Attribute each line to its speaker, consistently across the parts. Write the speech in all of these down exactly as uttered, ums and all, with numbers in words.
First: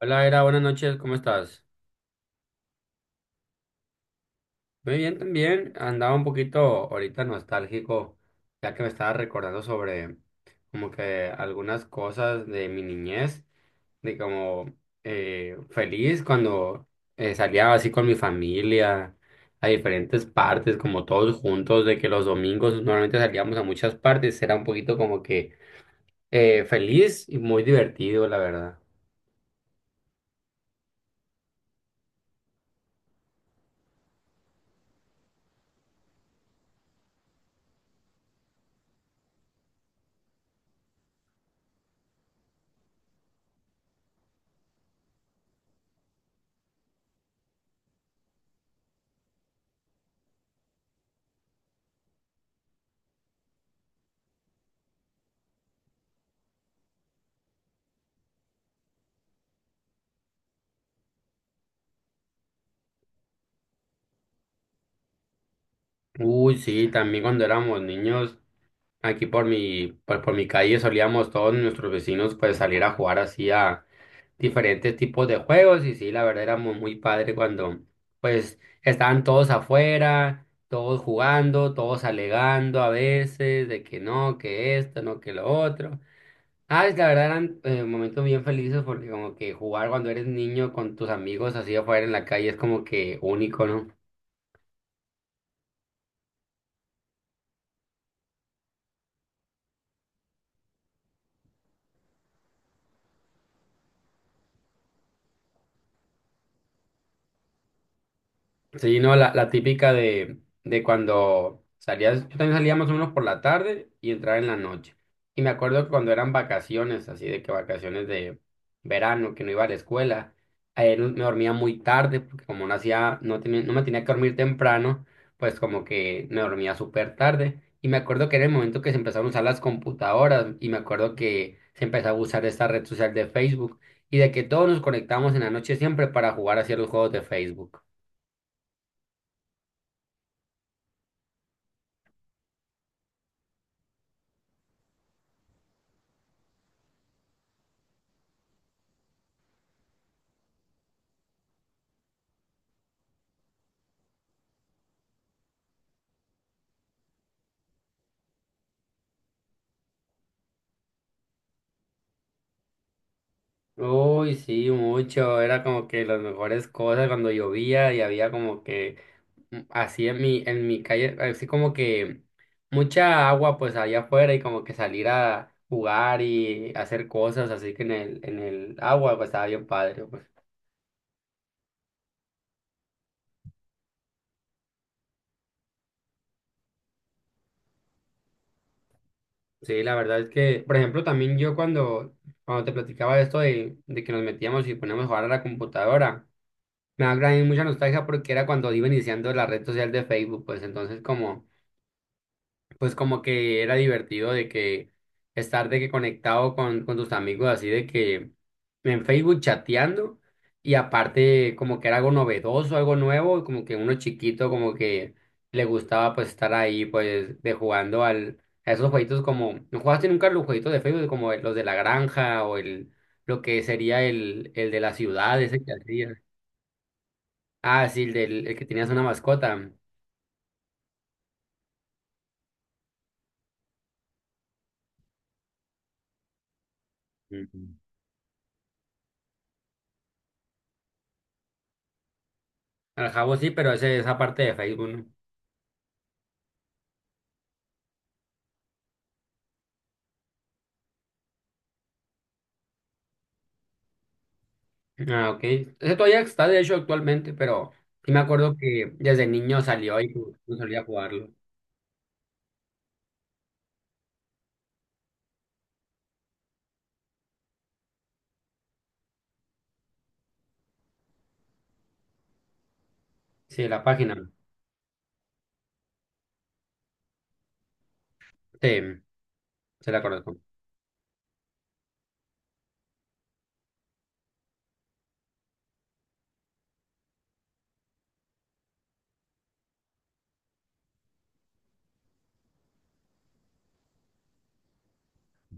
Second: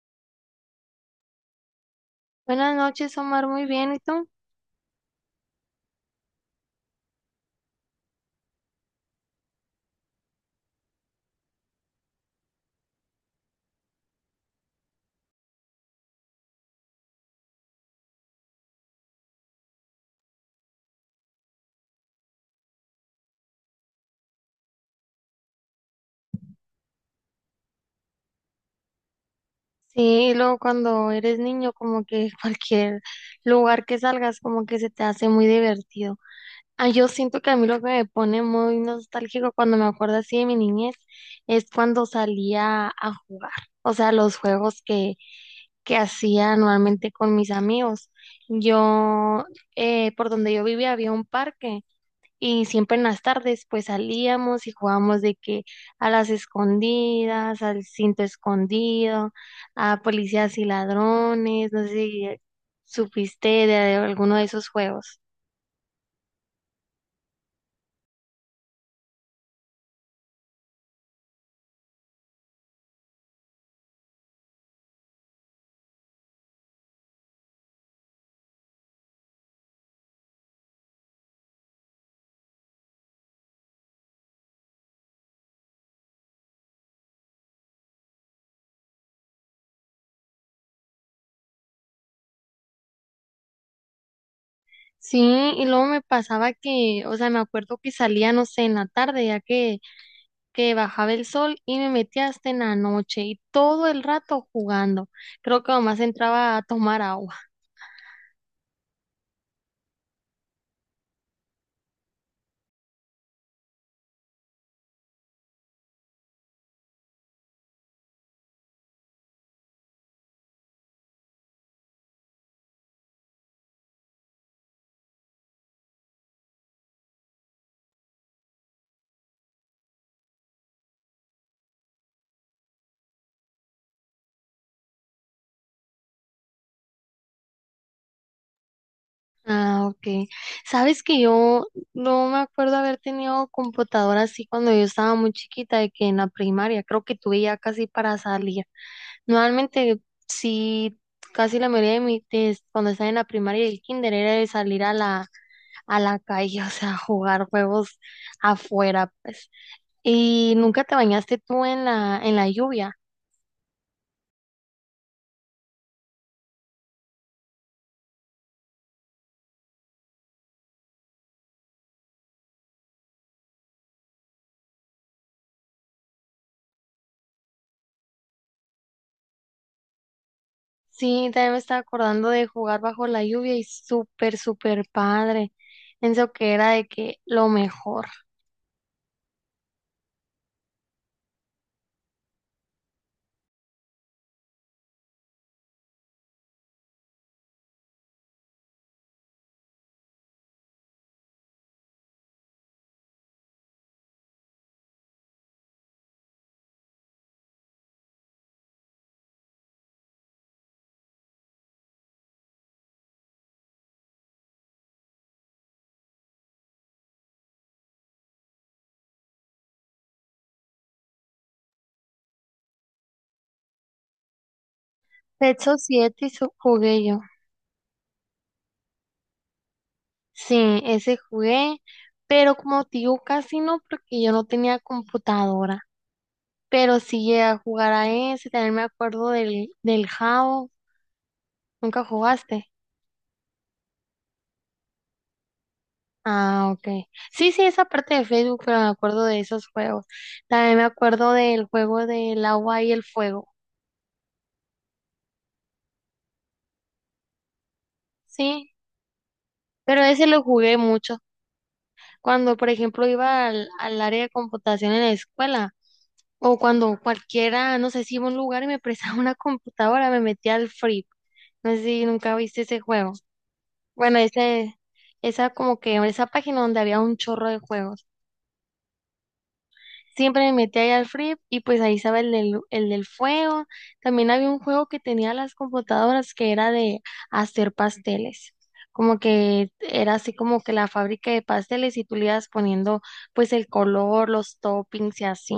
Speaker 1: Hola, Era, buenas noches, ¿cómo estás?
Speaker 2: Buenas noches, Omar, muy bien, ¿y tú?
Speaker 1: Muy bien también, andaba un poquito ahorita nostálgico, ya que me estaba recordando sobre como que algunas cosas de mi niñez, de como eh, feliz cuando eh, salía así con mi familia a diferentes partes, como todos juntos, de que los domingos normalmente salíamos a muchas partes, era un poquito como que eh, feliz y muy divertido, la verdad.
Speaker 2: Sí, y luego cuando eres niño, como que cualquier lugar que salgas, como que se te hace muy divertido. Ah, yo siento que a mí lo que me pone muy nostálgico cuando me acuerdo así de mi niñez es cuando salía a jugar, o sea, los juegos que, que hacía anualmente con mis amigos. Yo, eh, por donde yo vivía había un parque. Y siempre en las tardes pues salíamos y jugábamos de que a las escondidas, al cinto escondido, a policías y ladrones, no sé si supiste de alguno de esos juegos.
Speaker 1: Uy, sí, también cuando éramos niños. Aquí por mi, por, por mi calle solíamos todos nuestros vecinos pues salir a jugar así a diferentes tipos de juegos y sí, la verdad era muy, muy padre cuando pues estaban todos afuera, todos jugando, todos alegando a veces de que no, que esto, no, que lo otro. Ah, es- la verdad eran eh, momentos bien felices porque como que jugar cuando eres niño con tus amigos así afuera en la calle es como que único, ¿no?
Speaker 2: Sí, y luego me pasaba que, o sea, me acuerdo que salía, no sé, en la tarde, ya que, que bajaba el sol y me metía hasta en la noche y todo el rato jugando. Creo que nomás entraba a tomar agua.
Speaker 1: Sí, no, la, la típica de, de cuando salías, yo también salía más o menos por la tarde y entraba en la noche. Y me acuerdo que cuando eran vacaciones, así de que vacaciones de verano, que no iba a la escuela, eh, no- me dormía muy tarde, porque como no hacía, no tenía, no me tenía que dormir temprano, pues como que me dormía súper tarde. Y me acuerdo que era el momento que se empezaron a usar las computadoras, y me acuerdo que se empezaba a usar esta red social de Facebook, y de que todos nos conectábamos en la noche siempre para jugar hacia los juegos de Facebook.
Speaker 2: Ah, ok. Sabes que yo no me acuerdo haber tenido computadora así cuando yo estaba muy chiquita, de que en la primaria, creo que tuve ya casi para salir. Normalmente, sí, casi la mayoría de mi, de- cuando estaba en la primaria y el kinder era de salir a la, a la calle, o sea, jugar juegos afuera, pues. ¿Y nunca te bañaste tú en la, en la lluvia?
Speaker 1: Uy, sí, mucho. Era como que las mejores cosas cuando llovía y había como que mm, así en mi, en mi calle, así como que mucha agua pues allá afuera y como que salir a jugar y hacer cosas así que en el, en el agua pues estaba bien padre, pues.
Speaker 2: Sí, también me estaba acordando de jugar bajo la lluvia y súper, súper padre. Pienso que era de que lo mejor.
Speaker 1: Sí, la verdad es que, por ejemplo, también yo cuando, cuando te platicaba de esto de, de que nos metíamos y poníamos a jugar a la computadora, me da gran- mucha nostalgia porque era cuando iba iniciando la red social de Facebook, pues entonces como pues como que era divertido de que estar de que conectado con, con tus amigos así de que en Facebook chateando y aparte como que era algo novedoso, algo nuevo, como que uno chiquito como que le gustaba pues estar ahí pues de jugando al a esos jueguitos como no jugaste nunca los jueguitos de Facebook como los de la granja o el lo que sería el el de la ciudad ese que
Speaker 2: Techo
Speaker 1: hacía.
Speaker 2: siete y su- jugué yo.
Speaker 1: Ah, sí, el del el que tenías una mascota.
Speaker 2: Sí, ese jugué, pero como te digo, casi no, porque yo no tenía computadora. Pero sí llegué
Speaker 1: Ujú.
Speaker 2: a jugar a ese, también me acuerdo del, del Jabo. ¿Nunca jugaste?
Speaker 1: Al jabo sí, pero ese esa parte de Facebook, ¿no?
Speaker 2: Ah, ok. Sí, sí, esa parte de Facebook, pero me acuerdo de esos juegos. También me acuerdo del juego del agua y el fuego.
Speaker 1: Ah, ok. Ese todavía está, de hecho, actualmente, pero sí me acuerdo
Speaker 2: Sí,
Speaker 1: que desde niño salió
Speaker 2: pero
Speaker 1: y
Speaker 2: ese
Speaker 1: no
Speaker 2: lo
Speaker 1: no
Speaker 2: jugué
Speaker 1: solía
Speaker 2: mucho.
Speaker 1: jugarlo.
Speaker 2: Cuando, por ejemplo, iba al, al área de computación en la escuela, o cuando cualquiera, no sé si iba a un lugar y me prestaba una computadora, me metía al Free. No sé si nunca viste ese juego.
Speaker 1: Sí, la página.
Speaker 2: Bueno, ese, esa como que, esa página donde había un chorro de juegos.
Speaker 1: Sí, se la conozco.
Speaker 2: Siempre me metí ahí al Free y pues ahí estaba el del, el del fuego. También había un juego que tenía las computadoras que era de hacer pasteles. Como que era así como que la fábrica de pasteles y tú le ibas poniendo pues el color, los toppings y así.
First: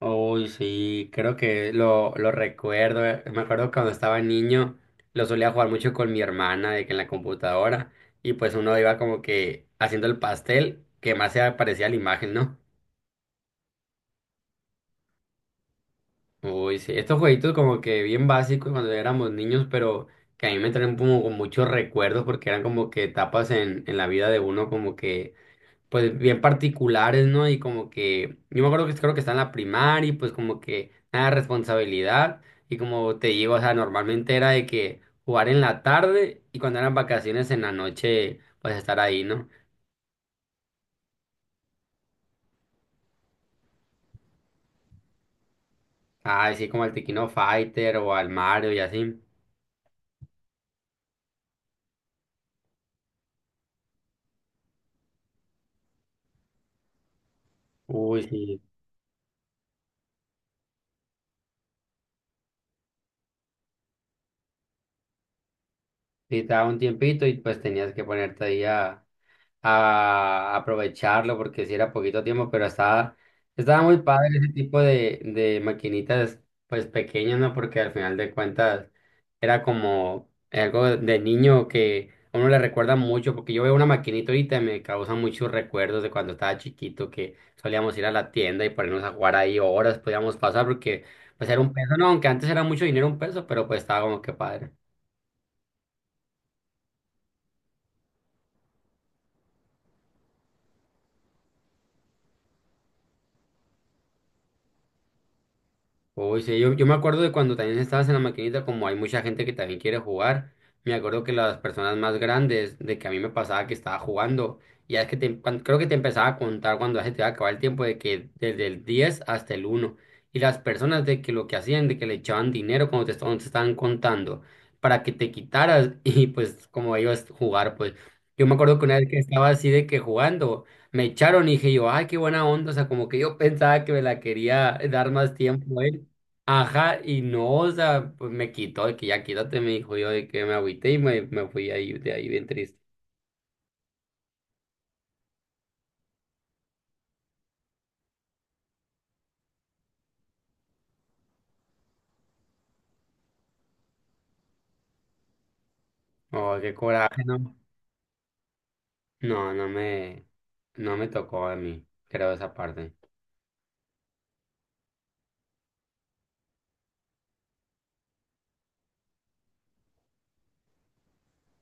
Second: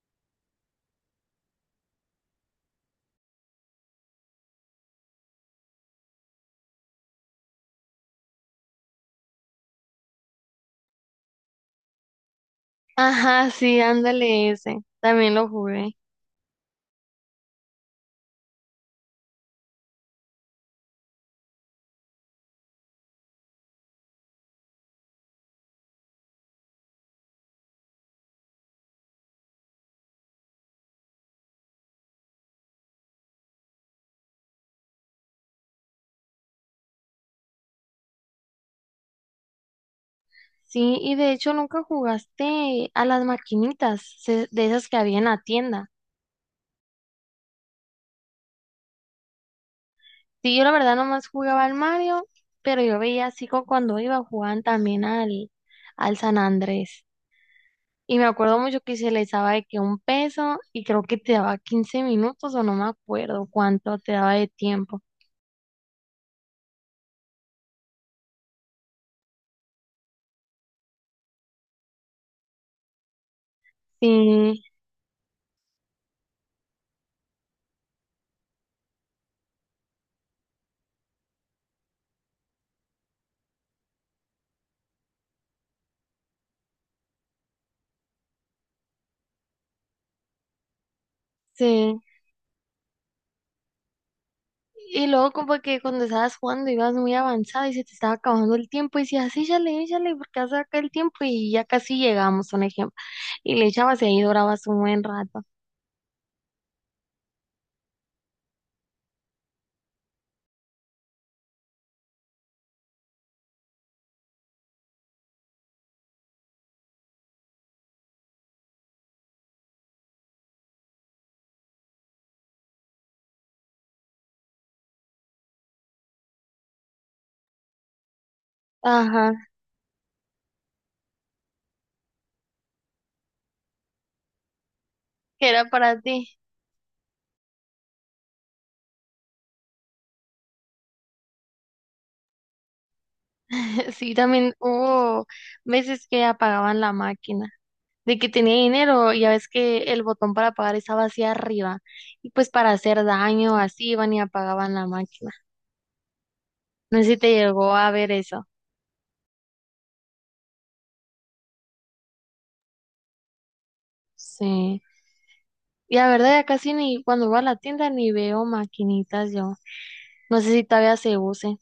Speaker 1: Uy, sí, creo que lo, lo recuerdo. Eh. Me acuerdo cuando estaba niño, lo solía jugar mucho con mi hermana, de que en la computadora, y pues uno iba como que haciendo el pastel que más se parecía a la imagen, ¿no?
Speaker 2: Ajá, sí, ándale ese. También lo jugué.
Speaker 1: Uy, sí, estos jueguitos como que bien básicos cuando éramos niños, pero que a mí me traen como con muchos recuerdos porque eran como que etapas en, en la vida de uno como que, pues bien particulares, ¿no? Y como que, yo me acuerdo que creo que está en la primaria y pues como que nada de responsabilidad y como te digo, o sea, normalmente era de que jugar en la tarde y cuando eran vacaciones en la noche, pues estar ahí, ¿no?
Speaker 2: Sí, y de hecho nunca jugaste a las maquinitas se- de esas que había en la tienda.
Speaker 1: Ah, sí, como al Tequino Fighter o al Mario y así.
Speaker 2: Sí, yo la verdad nomás jugaba al Mario, pero yo veía así como cuando iba jugaban también al, al San Andrés. Y
Speaker 1: Uy,
Speaker 2: me acuerdo
Speaker 1: sí.
Speaker 2: mucho que se les daba de que un peso y creo que te daba quince minutos o no me acuerdo cuánto te daba de tiempo.
Speaker 1: Sí, te daba un tiempito y pues tenías que ponerte ahí a, a aprovecharlo porque si era poquito tiempo, pero estaba, estaba muy padre ese
Speaker 2: Sí,
Speaker 1: tipo de, de maquinitas pues pequeñas, ¿no? Porque al final de cuentas era como algo de niño que a uno le recuerda mucho, porque yo veo una maquinita ahorita y me causa muchos recuerdos de cuando estaba chiquito que solíamos ir a la tienda y ponernos a jugar ahí horas, podíamos pasar porque pues era un peso,
Speaker 2: sí.
Speaker 1: no, aunque antes era mucho dinero un peso, pero pues estaba como que padre.
Speaker 2: Y luego como que cuando estabas jugando ibas muy avanzada y se te estaba acabando el tiempo y decías, "Ah, sí, échale, échale, porque hace acá el tiempo y ya casi llegamos", un ejemplo. Y le echabas y ahí durabas un buen rato.
Speaker 1: Uy, sí, yo, yo me acuerdo de cuando también estabas en la maquinita, como hay mucha gente que también quiere jugar, me acuerdo que las personas más grandes, de que a mí me pasaba que estaba jugando, y es que te, cuan- creo que te empezaba a contar cuando ya se te iba a acabar el tiempo de que desde el diez hasta el uno y las personas de que lo que hacían, de que le echaban dinero cuando te, est- cuando te estaban contando, para que te quitaras y pues como ellos jugar, pues yo me acuerdo que una vez que
Speaker 2: Ajá,
Speaker 1: estaba así de que jugando. Me echaron y dije yo, ay, qué buena onda, o sea, como que yo pensaba que me la quería dar más
Speaker 2: que era
Speaker 1: tiempo
Speaker 2: para
Speaker 1: él.
Speaker 2: ti.
Speaker 1: Ajá, y no, o sea, pues me quitó, de que ya quítate, me dijo yo, de que me agüité y me, me fui ahí, de ahí bien triste.
Speaker 2: Sí, también hubo veces que apagaban la máquina, de que tenía dinero, ya ves que el botón para pagar estaba hacia arriba, y pues para hacer daño, así iban y apagaban la máquina.
Speaker 1: Oh, qué
Speaker 2: No sé si
Speaker 1: coraje,
Speaker 2: te
Speaker 1: ¿no?
Speaker 2: llegó a ver eso.
Speaker 1: No, no me, no me tocó a mí, creo esa parte.
Speaker 2: Sí. Y la verdad, ya casi ni cuando voy a la tienda ni veo maquinitas yo. No sé si todavía se use.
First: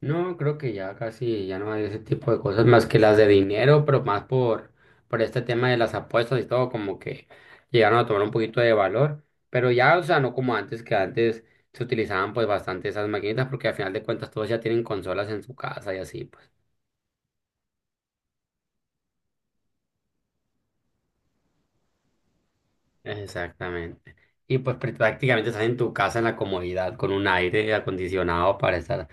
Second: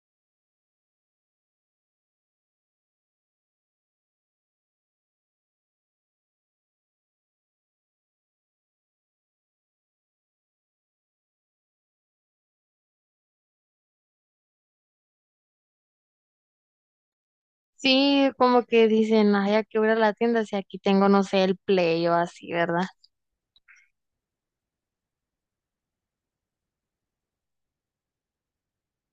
Speaker 1: No, creo que ya casi, ya no hay ese tipo de cosas más que las de dinero, pero más por, por este tema de las apuestas y todo, como que llegaron a tomar un poquito de valor, pero ya, o sea, no como antes, que antes se utilizaban pues bastante esas maquinitas, porque al final de cuentas todos ya tienen consolas en su casa y así, pues.
Speaker 2: Sí, como que dicen, ay, ya que voy a ir a la tienda si aquí tengo, no sé, el Play o así, ¿verdad?
Speaker 1: Exactamente. Y pues pr- prácticamente estás en tu casa en la comodidad con un aire acondicionado para estar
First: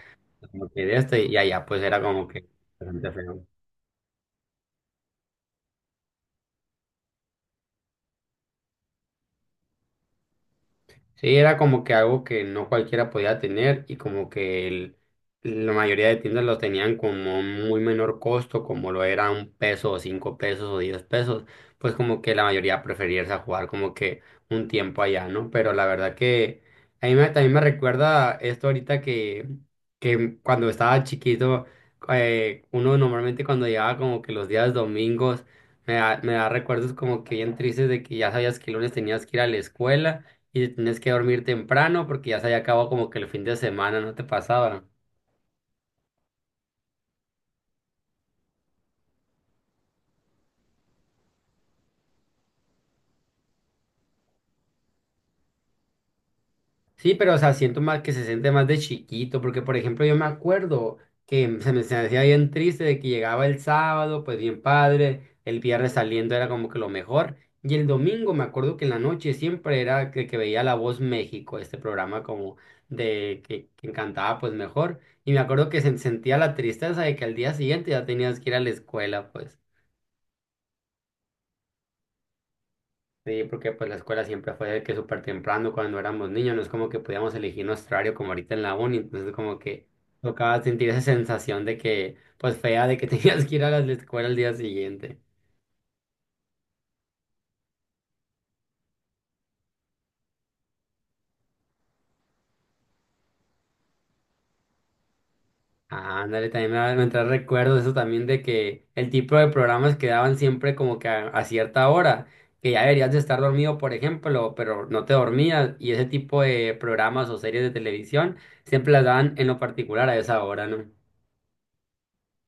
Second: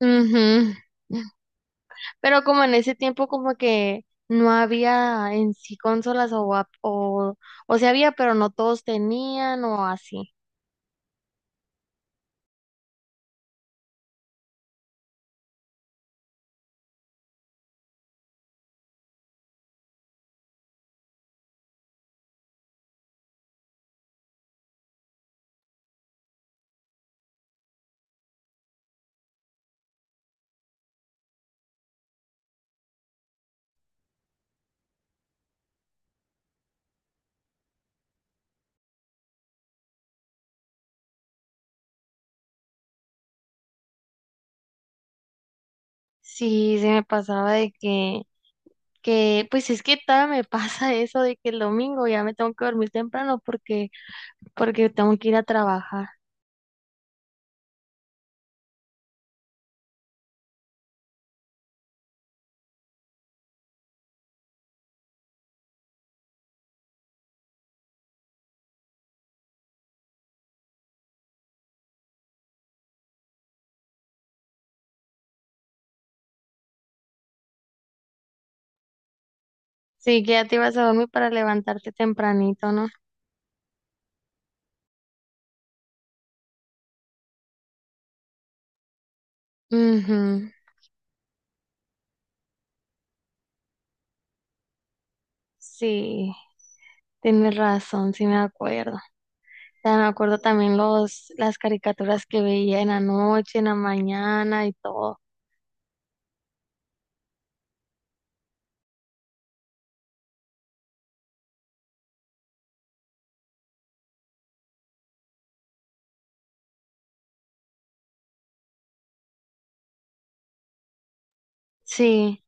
Speaker 1: como
Speaker 2: Ujú.
Speaker 1: que de este y allá pues era como
Speaker 2: Pero
Speaker 1: que
Speaker 2: como en ese
Speaker 1: bastante
Speaker 2: tiempo
Speaker 1: feo.
Speaker 2: como que no había en sí consolas o, ap- o, o sí había, pero no todos tenían o así.
Speaker 1: Sí, era como que algo que no cualquiera podía tener y como que el- la mayoría de tiendas lo tenían como muy menor costo, como lo era un peso o cinco pesos o diez pesos, pues como que la mayoría prefería irse a jugar como que un tiempo allá, ¿no? Pero la verdad que a mí me- también me recuerda esto ahorita que, que cuando estaba chiquito, eh, uno normalmente cuando llegaba como que los días domingos, me da, me da recuerdos como que bien tristes de que ya sabías que el lunes tenías que ir a la escuela y tienes que dormir temprano porque ya se había acabado como que el fin de semana, no te pasaba.
Speaker 2: Sí, se me pasaba de que, que, pues es que todavía me pasa eso de que el domingo ya me tengo que dormir temprano porque, porque tengo que ir a trabajar.
Speaker 1: Sí, pero o sea, siento más que se siente más de chiquito, porque por ejemplo yo me acuerdo que se me, se me hacía bien triste de que llegaba el sábado, pues bien padre, el viernes saliendo era como que lo mejor, y el domingo me acuerdo que en la noche siempre era que, que veía La Voz México, este programa como de que, que encantaba pues mejor, y me acuerdo que se sentía la tristeza de que al día siguiente ya tenías que ir a la escuela, pues.
Speaker 2: Sí, que ya te ibas a dormir para levantarte tempranito, ¿no?
Speaker 1: Sí, porque pues la escuela siempre fue de que súper temprano cuando éramos niños, no es como que podíamos elegir nuestro horario como ahorita en la uni, entonces como que
Speaker 2: Mhm.
Speaker 1: tocaba sentir esa sensación de que, pues fea, de que tenías que ir a la escuela al día siguiente.
Speaker 2: Sí, tienes razón, sí me acuerdo. O sea, me acuerdo también los, las caricaturas que veía en la noche, en la mañana y todo.
Speaker 1: Ah, ándale, también me, va- me trae recuerdos eso también de que el tipo de programas que daban siempre como que a, a cierta hora, que ya deberías de estar dormido, por ejemplo, pero no te dormías, y ese tipo de programas o series de televisión siempre las daban en lo particular a esa hora, ¿no?
Speaker 2: Sí,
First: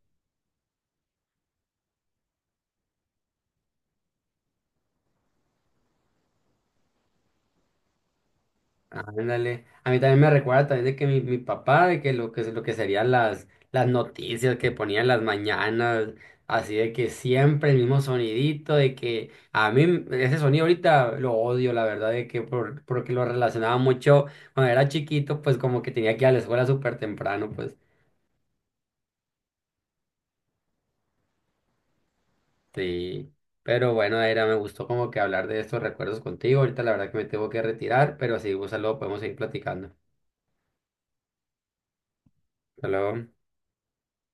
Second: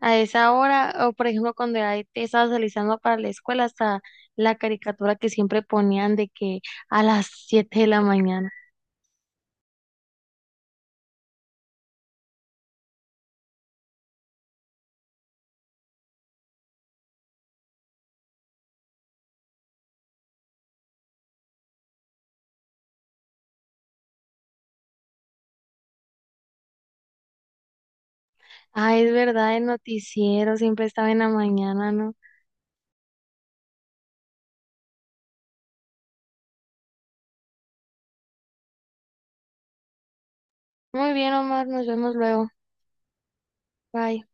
Speaker 2: a esa hora, o por ejemplo, cuando ya te estabas realizando para la escuela, hasta la caricatura que siempre ponían de que a las siete de la mañana.
Speaker 1: Ándale. A mí también me recuerda también de que mi, mi papá, de que lo que lo que serían las, las noticias que ponían las mañanas, así de que siempre el mismo sonidito, de que a mí ese sonido ahorita lo odio, la verdad, de que por, porque lo relacionaba mucho cuando era chiquito, pues como que tenía que ir a la escuela súper temprano, pues
Speaker 2: Ah, es verdad, el noticiero siempre estaba en la mañana, ¿no?
Speaker 1: sí. Pero bueno, era, me gustó como que hablar de estos recuerdos contigo. Ahorita la verdad que me tengo que retirar, pero sí, un luego podemos seguir platicando.
Speaker 2: Muy bien, Omar, nos vemos luego.
Speaker 1: Hasta luego.
Speaker 2: Bye.